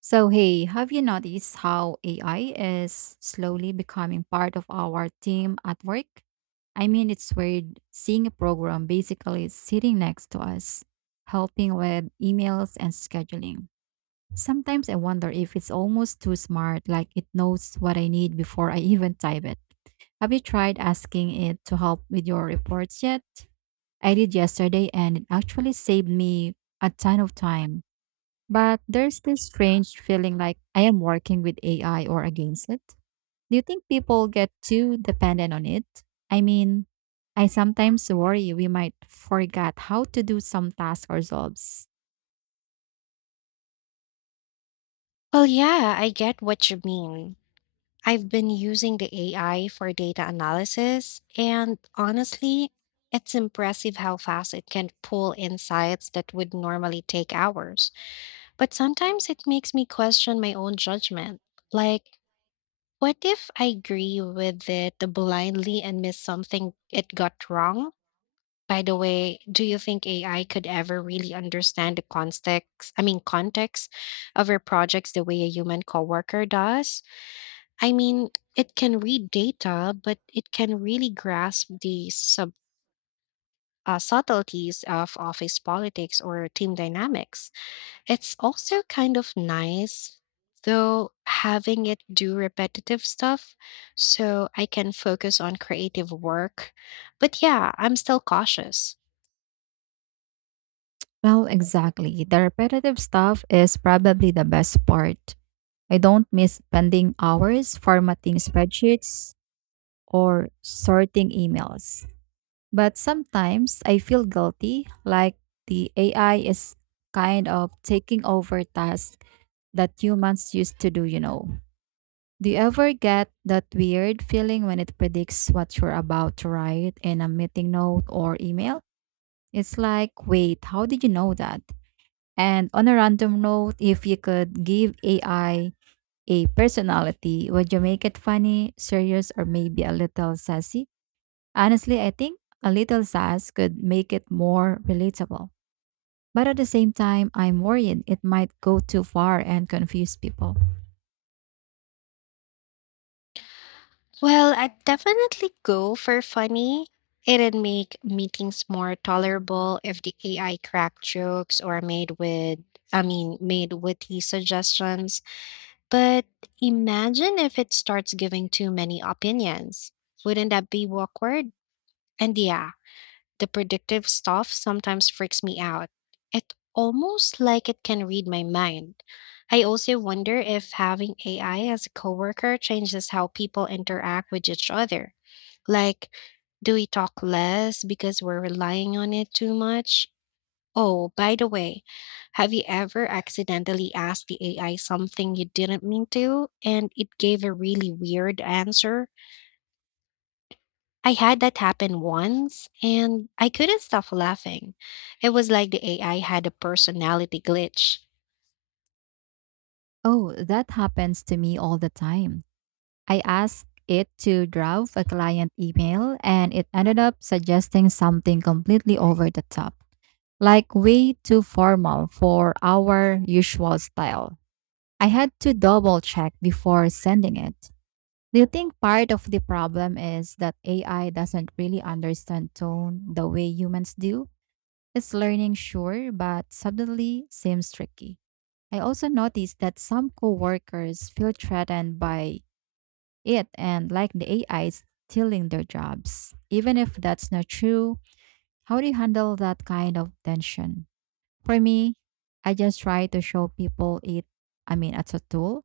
So, hey, have you noticed how AI is slowly becoming part of our team at work? It's weird seeing a program basically sitting next to us, helping with emails and scheduling. Sometimes I wonder if it's almost too smart, like it knows what I need before I even type it. Have you tried asking it to help with your reports yet? I did yesterday and it actually saved me a ton of time. But there's this strange feeling like I am working with AI or against it. Do you think people get too dependent on it? I mean, I sometimes worry we might forget how to do some tasks ourselves. Well, yeah, I get what you mean. I've been using the AI for data analysis, and honestly, it's impressive how fast it can pull insights that would normally take hours. But sometimes it makes me question my own judgment. Like, what if I agree with it blindly and miss something it got wrong? By the way, do you think AI could ever really understand the context, context of your projects the way a human coworker does? I mean, it can read data, but it can really grasp the subtleties of office politics or team dynamics. It's also kind of nice, though, having it do repetitive stuff so I can focus on creative work. But yeah, I'm still cautious. Well, exactly. The repetitive stuff is probably the best part. I don't miss spending hours formatting spreadsheets or sorting emails. But sometimes I feel guilty, like the AI is kind of taking over tasks that humans used to do. Do you ever get that weird feeling when it predicts what you're about to write in a meeting note or email? It's like, wait, how did you know that? And on a random note, if you could give AI a personality, would you make it funny, serious, or maybe a little sassy? Honestly, I think a little sass could make it more relatable. But at the same time, I'm worried it might go too far and confuse people. Well, I'd definitely go for funny. It'd make meetings more tolerable if the AI cracked jokes or made with, I mean, made witty suggestions. But imagine if it starts giving too many opinions. Wouldn't that be awkward? And yeah, the predictive stuff sometimes freaks me out. It almost like it can read my mind. I also wonder if having AI as a coworker changes how people interact with each other. Like, do we talk less because we're relying on it too much? Oh, by the way, have you ever accidentally asked the AI something you didn't mean to and it gave a really weird answer? I had that happen once and I couldn't stop laughing. It was like the AI had a personality glitch. Oh, that happens to me all the time. I asked it to draft a client email and it ended up suggesting something completely over the top, like way too formal for our usual style. I had to double check before sending it. Do you think part of the problem is that AI doesn't really understand tone the way humans do? It's learning, sure, but suddenly seems tricky. I also noticed that some coworkers feel threatened by it and like the AI is stealing their jobs. Even if that's not true, how do you handle that kind of tension? For me, I just try to show people it's a tool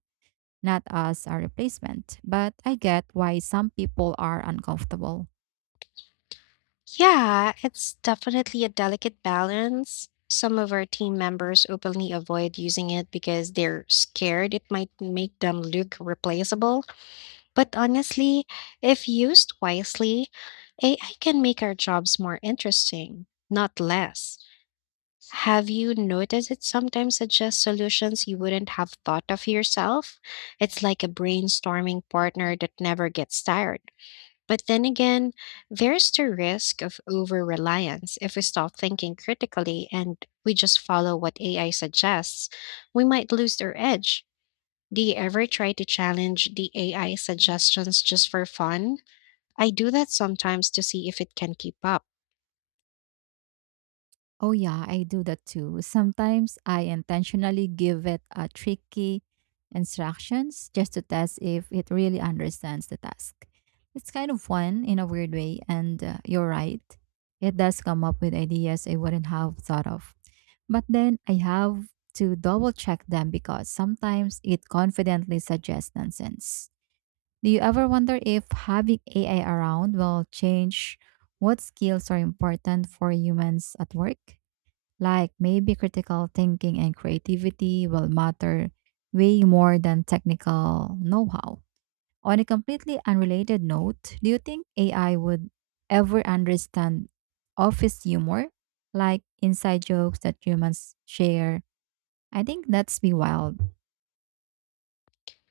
not as a replacement. But I get why some people are uncomfortable. Yeah, it's definitely a delicate balance. Some of our team members openly avoid using it because they're scared it might make them look replaceable. But honestly, if used wisely, AI can make our jobs more interesting, not less. Have you noticed it sometimes suggests solutions you wouldn't have thought of yourself? It's like a brainstorming partner that never gets tired. But then again, there's the risk of over reliance. If we stop thinking critically and we just follow what AI suggests, we might lose our edge. Do you ever try to challenge the AI suggestions just for fun? I do that sometimes to see if it can keep up. Oh, yeah, I do that too. Sometimes I intentionally give it a tricky instructions just to test if it really understands the task. It's kind of fun in a weird way, and you're right. It does come up with ideas I wouldn't have thought of. But then I have to double check them because sometimes it confidently suggests nonsense. Do you ever wonder if having AI around will change what skills are important for humans at work? Like maybe critical thinking and creativity will matter way more than technical know how. On a completely unrelated note, do you think AI would ever understand office humor, like inside jokes that humans share? I think that's be wild.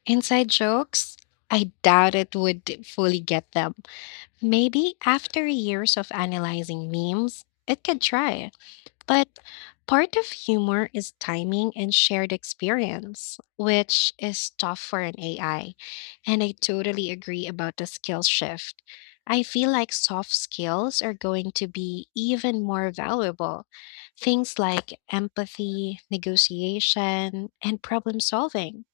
Inside jokes? I doubt it would fully get them. Maybe after years of analyzing memes, it could try. But part of humor is timing and shared experience, which is tough for an AI. And I totally agree about the skill shift. I feel like soft skills are going to be even more valuable. Things like empathy, negotiation, and problem solving.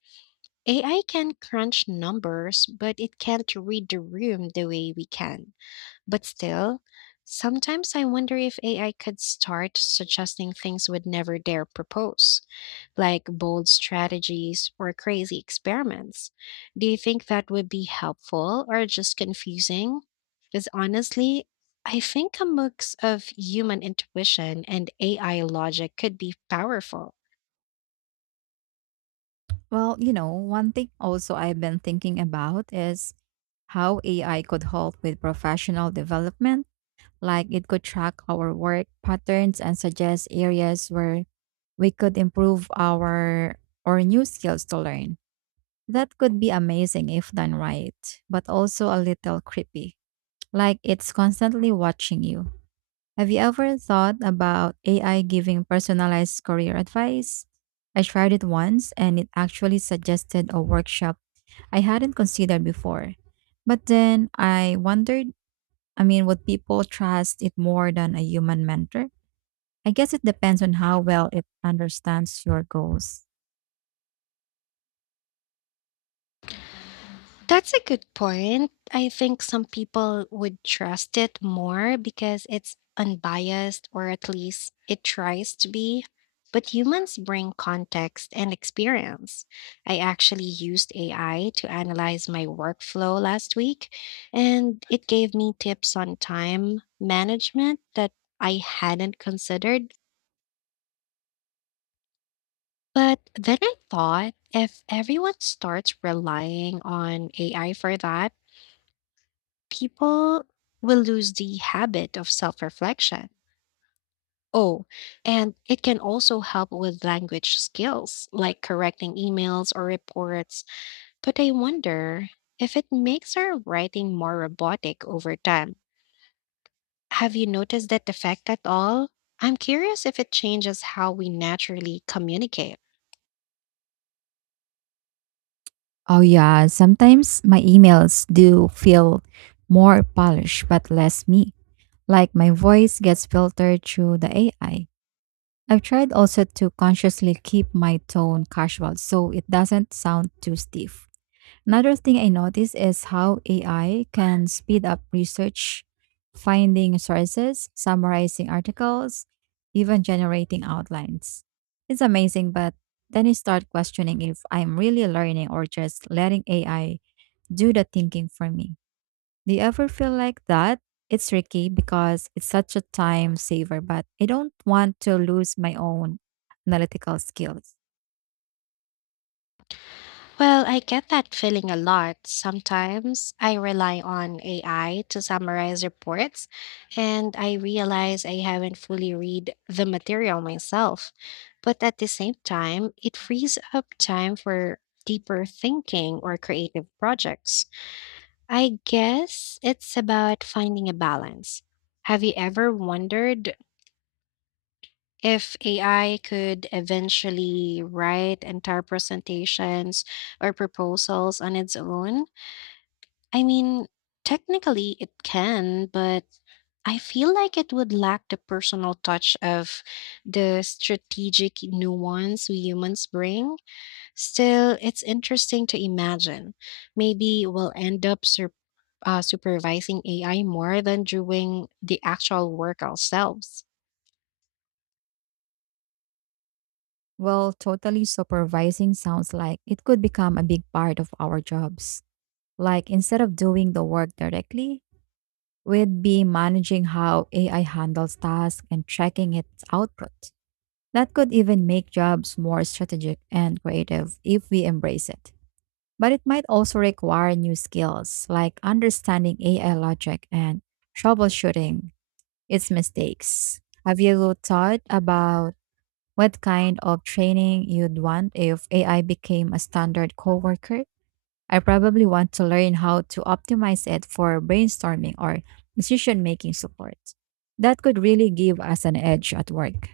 AI can crunch numbers, but it can't read the room the way we can. But still, sometimes I wonder if AI could start suggesting things we would never dare propose, like bold strategies or crazy experiments. Do you think that would be helpful or just confusing? Because honestly, I think a mix of human intuition and AI logic could be powerful. Well, you know, one thing also I've been thinking about is how AI could help with professional development. Like it could track our work patterns and suggest areas where we could improve our or new skills to learn. That could be amazing if done right, but also a little creepy. Like it's constantly watching you. Have you ever thought about AI giving personalized career advice? I tried it once and it actually suggested a workshop I hadn't considered before. But then I wondered, would people trust it more than a human mentor? I guess it depends on how well it understands your goals. That's a good point. I think some people would trust it more because it's unbiased, or at least it tries to be. But humans bring context and experience. I actually used AI to analyze my workflow last week, and it gave me tips on time management that I hadn't considered. But then I thought if everyone starts relying on AI for that, people will lose the habit of self reflection. Oh, and it can also help with language skills like correcting emails or reports. But I wonder if it makes our writing more robotic over time. Have you noticed that effect at all? I'm curious if it changes how we naturally communicate. Oh, yeah. Sometimes my emails do feel more polished, but less me. Like my voice gets filtered through the AI. I've tried also to consciously keep my tone casual so it doesn't sound too stiff. Another thing I noticed is how AI can speed up research, finding sources, summarizing articles, even generating outlines. It's amazing, but then I start questioning if I'm really learning or just letting AI do the thinking for me. Do you ever feel like that? It's tricky because it's such a time saver, but I don't want to lose my own analytical skills. Well, I get that feeling a lot. Sometimes I rely on AI to summarize reports, and I realize I haven't fully read the material myself. But at the same time, it frees up time for deeper thinking or creative projects. I guess it's about finding a balance. Have you ever wondered if AI could eventually write entire presentations or proposals on its own? I mean, technically it can, but I feel like it would lack the personal touch of the strategic nuance we humans bring. Still, it's interesting to imagine. Maybe we'll end up supervising AI more than doing the actual work ourselves. Well, totally supervising sounds like it could become a big part of our jobs. Like instead of doing the work directly, we'd be managing how AI handles tasks and tracking its output. That could even make jobs more strategic and creative if we embrace it. But it might also require new skills like understanding AI logic and troubleshooting its mistakes. Have you thought about what kind of training you'd want if AI became a standard coworker? I probably want to learn how to optimize it for brainstorming or decision making support. That could really give us an edge at work.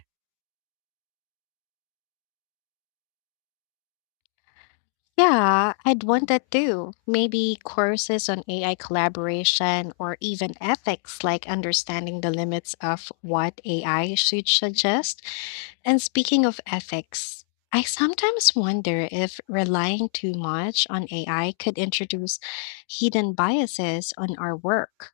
Yeah, I'd want that too. Maybe courses on AI collaboration or even ethics, like understanding the limits of what AI should suggest. And speaking of ethics, I sometimes wonder if relying too much on AI could introduce hidden biases on our work.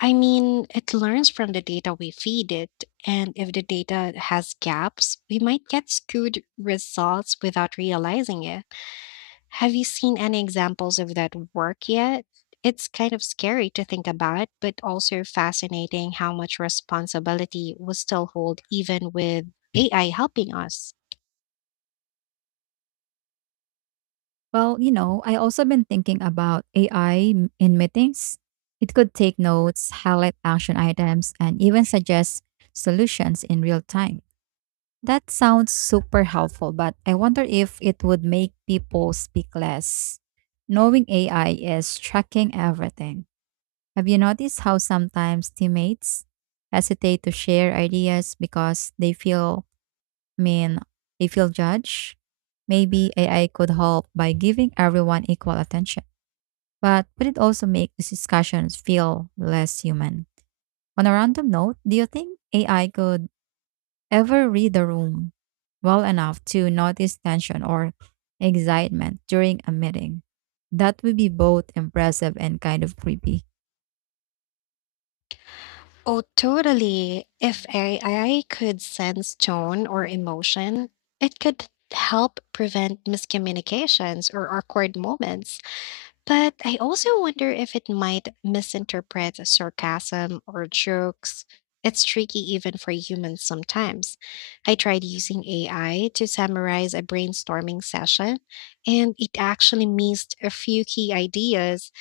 I mean, it learns from the data we feed it, and if the data has gaps, we might get skewed results without realizing it. Have you seen any examples of that work yet? It's kind of scary to think about, but also fascinating how much responsibility we still hold even with AI helping us. Well, you know, I also been thinking about AI in meetings. It could take notes, highlight action items, and even suggest solutions in real time. That sounds super helpful, but I wonder if it would make people speak less. Knowing AI is tracking everything. Have you noticed how sometimes teammates hesitate to share ideas because I mean, they feel judged? Maybe AI could help by giving everyone equal attention, but would it also make these discussions feel less human? On a random note, do you think AI could ever read the room well enough to notice tension or excitement during a meeting? That would be both impressive and kind of creepy. Oh, totally. If AI could sense tone or emotion, it could help prevent miscommunications or awkward moments. But I also wonder if it might misinterpret sarcasm or jokes. It's tricky even for humans sometimes. I tried using AI to summarize a brainstorming session, and it actually missed a few key ideas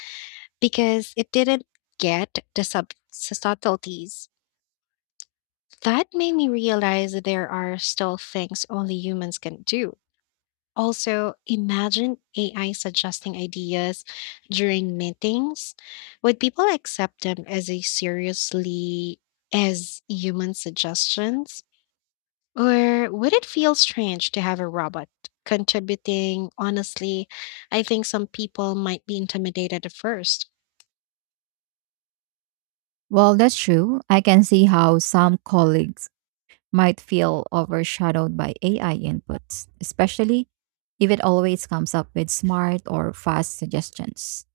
because it didn't get the subtleties. That made me realize that there are still things only humans can do. Also, imagine AI suggesting ideas during meetings. Would people accept them as a seriously as human suggestions? Or would it feel strange to have a robot contributing? Honestly, I think some people might be intimidated at first. Well, that's true. I can see how some colleagues might feel overshadowed by AI inputs, especially if it always comes up with smart or fast suggestions.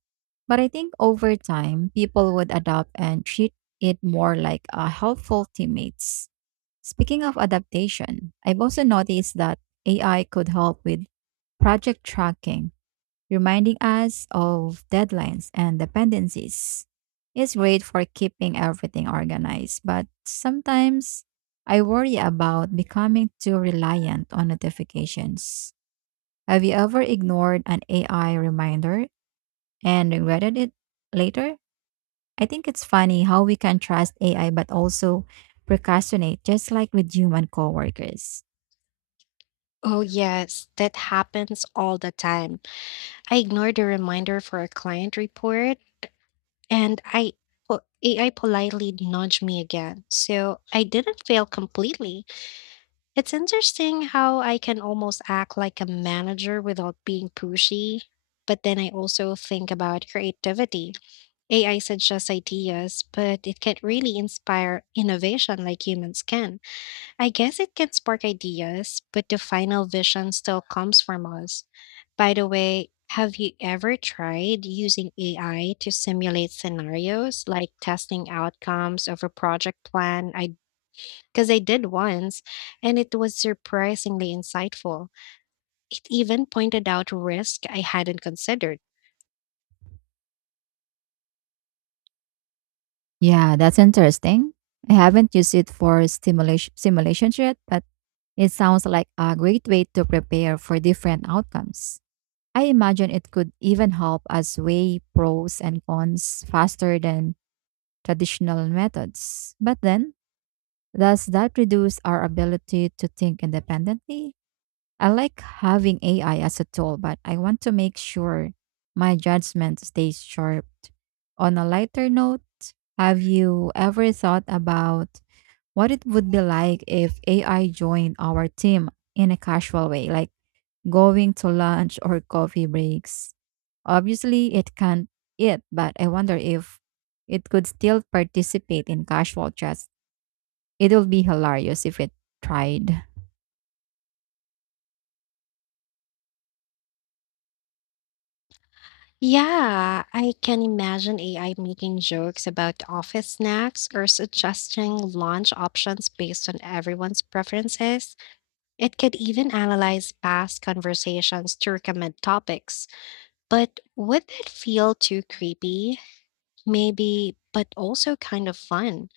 But I think over time, people would adapt and treat it more like a helpful teammates. Speaking of adaptation, I've also noticed that AI could help with project tracking, reminding us of deadlines and dependencies. It's great for keeping everything organized, but sometimes I worry about becoming too reliant on notifications. Have you ever ignored an AI reminder and regretted it later? I think it's funny how we can trust AI but also procrastinate just like with human coworkers. Oh, yes, that happens all the time. I ignored a reminder for a client report and AI politely nudged me again. So I didn't fail completely. It's interesting how I can almost act like a manager without being pushy. But then I also think about creativity. AI suggests ideas, but it can't really inspire innovation like humans can. I guess it can spark ideas, but the final vision still comes from us. By the way, have you ever tried using AI to simulate scenarios, like testing outcomes of a project plan? I Because I did once, and it was surprisingly insightful. It even pointed out risk I hadn't considered. Yeah, that's interesting. I haven't used it for stimulation simulations yet, but it sounds like a great way to prepare for different outcomes. I imagine it could even help us weigh pros and cons faster than traditional methods. But then, does that reduce our ability to think independently? I like having AI as a tool, but I want to make sure my judgment stays sharp. On a lighter note, have you ever thought about what it would be like if AI joined our team in a casual way, like going to lunch or coffee breaks? Obviously, it can't eat, but I wonder if it could still participate in casual chats. It will be hilarious if it tried. Yeah, I can imagine AI making jokes about office snacks or suggesting launch options based on everyone's preferences. It could even analyze past conversations to recommend topics. But would it feel too creepy? Maybe, but also kind of fun.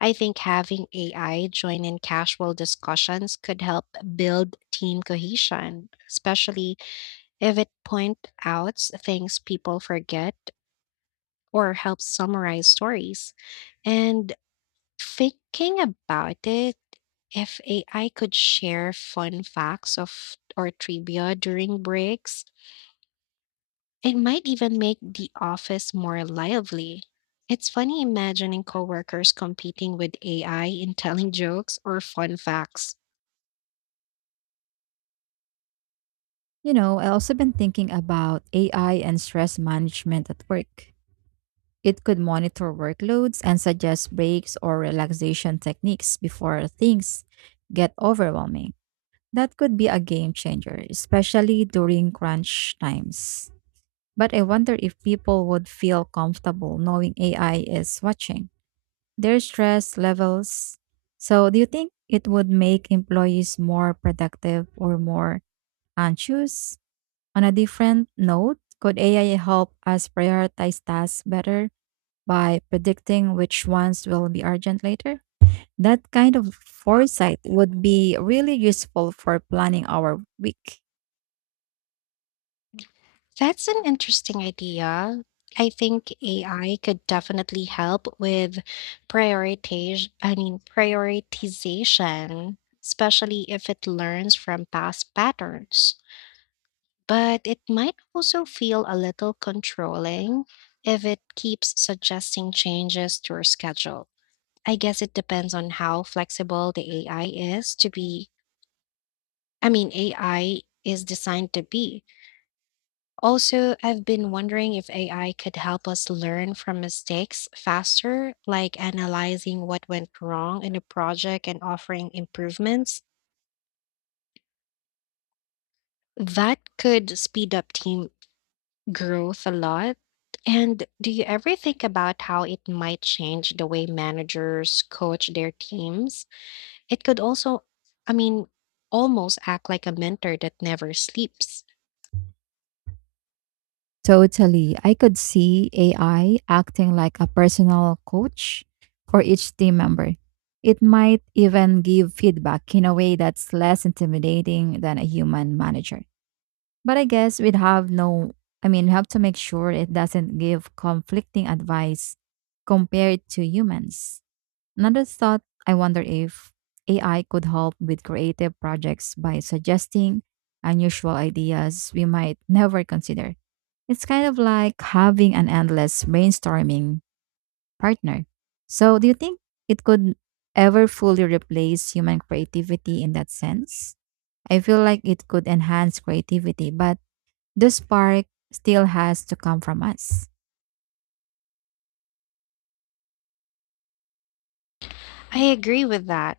I think having AI join in casual discussions could help build team cohesion, especially if it points out things people forget or helps summarize stories. And thinking about it, if AI could share fun facts of or trivia during breaks, it might even make the office more lively. It's funny imagining coworkers competing with AI in telling jokes or fun facts. You know, I also been thinking about AI and stress management at work. It could monitor workloads and suggest breaks or relaxation techniques before things get overwhelming. That could be a game changer, especially during crunch times. But I wonder if people would feel comfortable knowing AI is watching their stress levels. So, do you think it would make employees more productive or more anxious? On a different note, could AI help us prioritize tasks better by predicting which ones will be urgent later? That kind of foresight would be really useful for planning our week. That's an interesting idea. I think AI could definitely help with prioritization, especially if it learns from past patterns. But it might also feel a little controlling if it keeps suggesting changes to your schedule. I guess it depends on how flexible the AI is designed to be. Also, I've been wondering if AI could help us learn from mistakes faster, like analyzing what went wrong in a project and offering improvements. That could speed up team growth a lot. And do you ever think about how it might change the way managers coach their teams? It could I mean, almost act like a mentor that never sleeps. Totally. I could see AI acting like a personal coach for each team member. It might even give feedback in a way that's less intimidating than a human manager. But I guess we'd have no, I mean, we have to make sure it doesn't give conflicting advice compared to humans. Another thought: I wonder if AI could help with creative projects by suggesting unusual ideas we might never consider. It's kind of like having an endless brainstorming partner. So, do you think it could ever fully replace human creativity in that sense? I feel like it could enhance creativity, but the spark still has to come from us. I agree with that.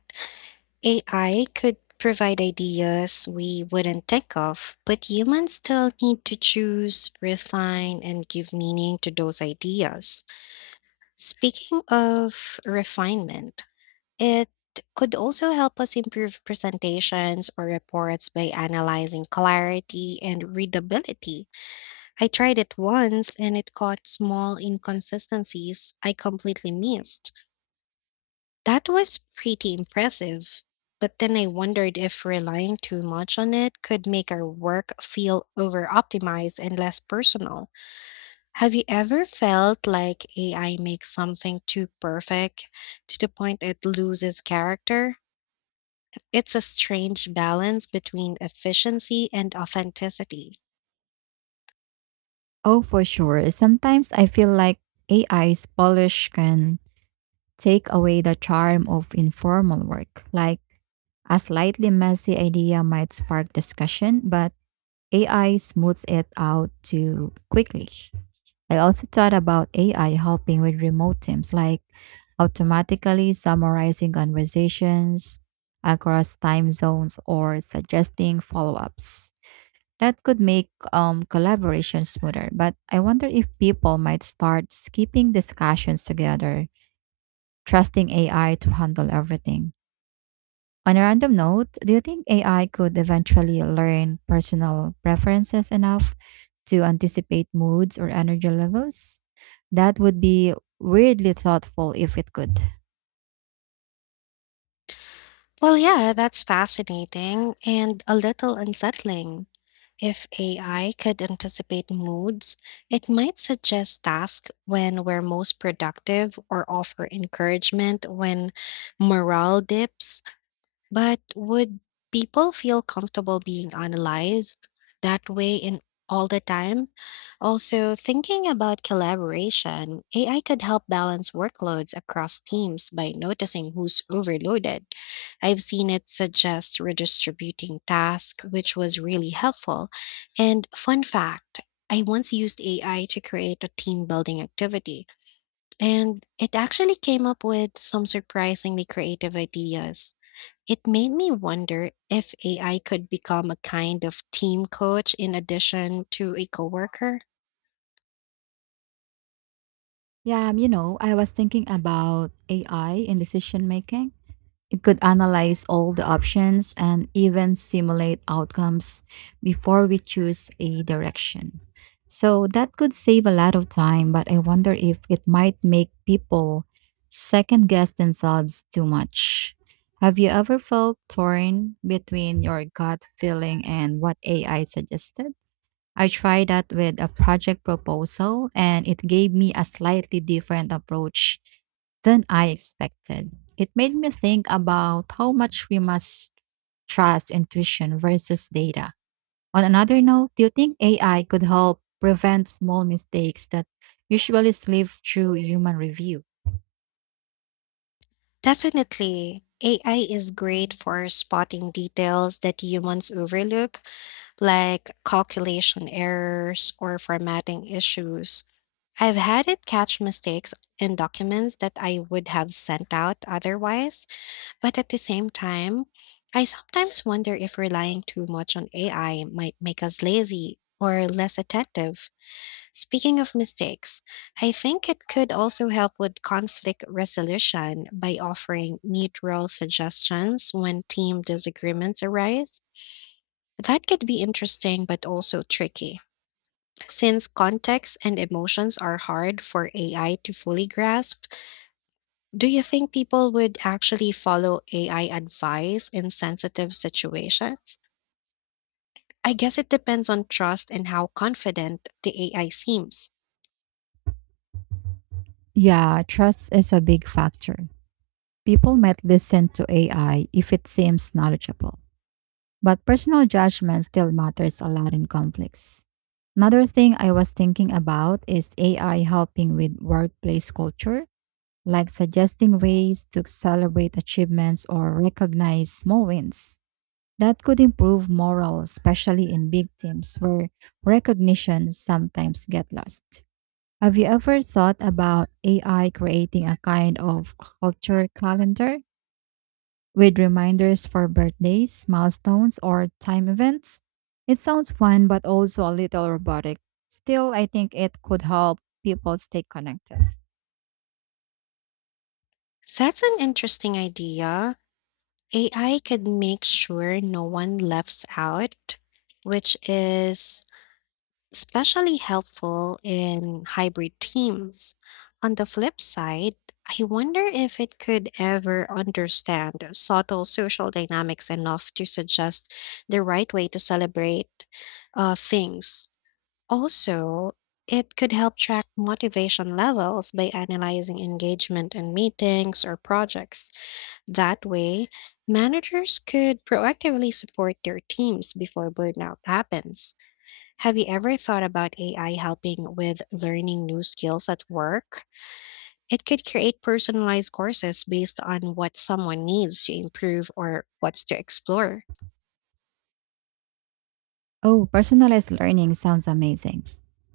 AI could provide ideas we wouldn't think of, but humans still need to choose, refine, and give meaning to those ideas. Speaking of refinement, it could also help us improve presentations or reports by analyzing clarity and readability. I tried it once and it caught small inconsistencies I completely missed. That was pretty impressive. But then I wondered if relying too much on it could make our work feel over optimized and less personal. Have you ever felt like AI makes something too perfect to the point it loses character? It's a strange balance between efficiency and authenticity. Oh, for sure. Sometimes I feel like AI's polish can take away the charm of informal work. Like a slightly messy idea might spark discussion, but AI smooths it out too quickly. I also thought about AI helping with remote teams, like automatically summarizing conversations across time zones or suggesting follow ups. That could make collaboration smoother, but I wonder if people might start skipping discussions together, trusting AI to handle everything. On a random note, do you think AI could eventually learn personal preferences enough to anticipate moods or energy levels? That would be weirdly thoughtful if it could. Well, yeah, that's fascinating and a little unsettling. If AI could anticipate moods, it might suggest tasks when we're most productive or offer encouragement when morale dips. But would people feel comfortable being analyzed that way in all the time? Also, thinking about collaboration, AI could help balance workloads across teams by noticing who's overloaded. I've seen it suggest redistributing tasks, which was really helpful. And fun fact, I once used AI to create a team building activity. And it actually came up with some surprisingly creative ideas. It made me wonder if AI could become a kind of team coach in addition to a coworker. Yeah, you know, I was thinking about AI in decision making. It could analyze all the options and even simulate outcomes before we choose a direction. So that could save a lot of time, but I wonder if it might make people second guess themselves too much. Have you ever felt torn between your gut feeling and what AI suggested? I tried that with a project proposal and it gave me a slightly different approach than I expected. It made me think about how much we must trust intuition versus data. On another note, do you think AI could help prevent small mistakes that usually slip through human review? Definitely, AI is great for spotting details that humans overlook, like calculation errors or formatting issues. I've had it catch mistakes in documents that I would have sent out otherwise. But at the same time, I sometimes wonder if relying too much on AI might make us lazy or less attentive. Speaking of mistakes, I think it could also help with conflict resolution by offering neutral suggestions when team disagreements arise. That could be interesting but also tricky. Since context and emotions are hard for AI to fully grasp, do you think people would actually follow AI advice in sensitive situations? I guess it depends on trust and how confident the AI seems. Yeah, trust is a big factor. People might listen to AI if it seems knowledgeable, but personal judgment still matters a lot in conflicts. Another thing I was thinking about is AI helping with workplace culture, like suggesting ways to celebrate achievements or recognize small wins. That could improve morale, especially in big teams where recognition sometimes get lost. Have you ever thought about AI creating a kind of culture calendar with reminders for birthdays, milestones, or time events? It sounds fun, but also a little robotic. Still, I think it could help people stay connected. That's an interesting idea. AI could make sure no one left out, which is especially helpful in hybrid teams. On the flip side, I wonder if it could ever understand subtle social dynamics enough to suggest the right way to celebrate things. Also, it could help track motivation levels by analyzing engagement in meetings or projects. That way, managers could proactively support their teams before burnout happens. Have you ever thought about AI helping with learning new skills at work? It could create personalized courses based on what someone needs to improve or what's to explore. Oh, personalized learning sounds amazing.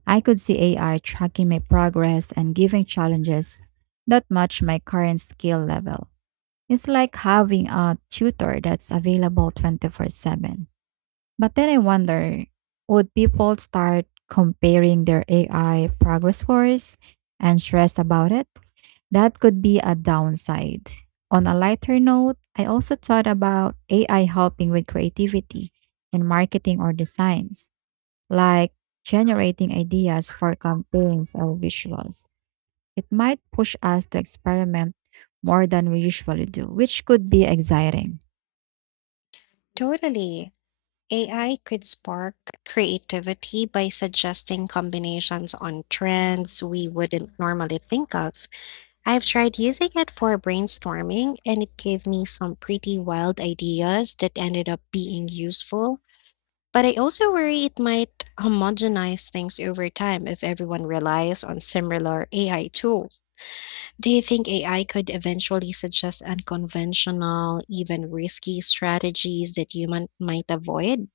I could see AI tracking my progress and giving challenges that match my current skill level. It's like having a tutor that's available 24/7. But then I wonder, would people start comparing their AI progress scores and stress about it? That could be a downside. On a lighter note, I also thought about AI helping with creativity in marketing or designs, like generating ideas for campaigns or visuals. It might push us to experiment more than we usually do, which could be exciting. Totally. AI could spark creativity by suggesting combinations on trends we wouldn't normally think of. I've tried using it for brainstorming, and it gave me some pretty wild ideas that ended up being useful. But I also worry it might homogenize things over time if everyone relies on similar AI tools. Do you think AI could eventually suggest unconventional, even risky strategies that human might avoid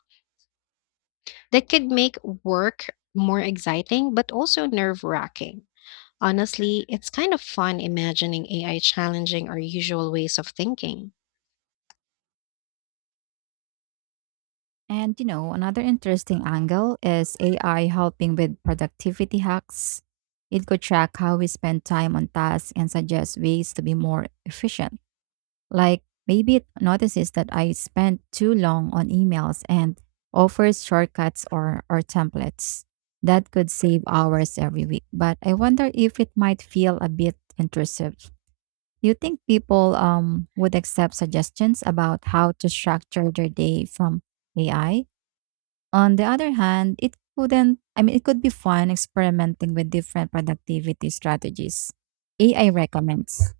that could make work more exciting but also nerve-wracking? Honestly, it's kind of fun imagining AI challenging our usual ways of thinking. And you know, another interesting angle is AI helping with productivity hacks. It could track how we spend time on tasks and suggest ways to be more efficient. Like maybe it notices that I spent too long on emails and offers shortcuts or templates. That could save hours every week. But I wonder if it might feel a bit intrusive. You think people would accept suggestions about how to structure their day from AI? On the other hand, it couldn't, I mean, it could be fun experimenting with different productivity strategies AI recommends.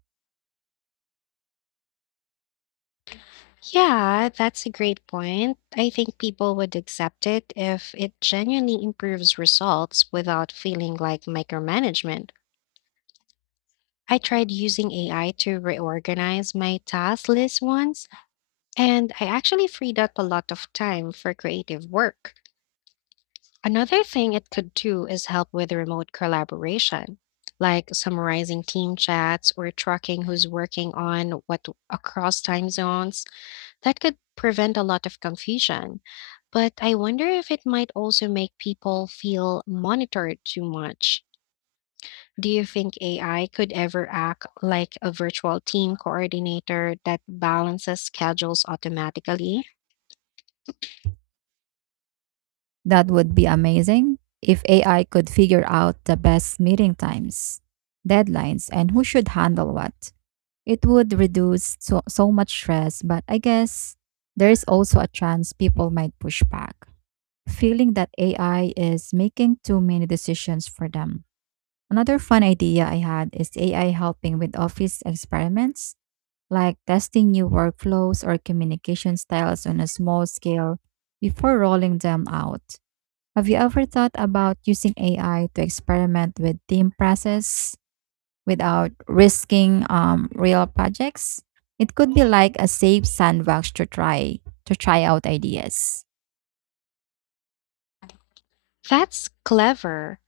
Yeah, that's a great point. I think people would accept it if it genuinely improves results without feeling like micromanagement. I tried using AI to reorganize my task list once, and I actually freed up a lot of time for creative work. Another thing it could do is help with remote collaboration, like summarizing team chats or tracking who's working on what across time zones. That could prevent a lot of confusion. But I wonder if it might also make people feel monitored too much. Do you think AI could ever act like a virtual team coordinator that balances schedules automatically? That would be amazing if AI could figure out the best meeting times, deadlines, and who should handle what. It would reduce so much stress, but I guess there's also a chance people might push back, feeling that AI is making too many decisions for them. Another fun idea I had is AI helping with office experiments, like testing new workflows or communication styles on a small scale before rolling them out. Have you ever thought about using AI to experiment with team process without risking real projects? It could be like a safe sandbox to try out ideas. That's clever.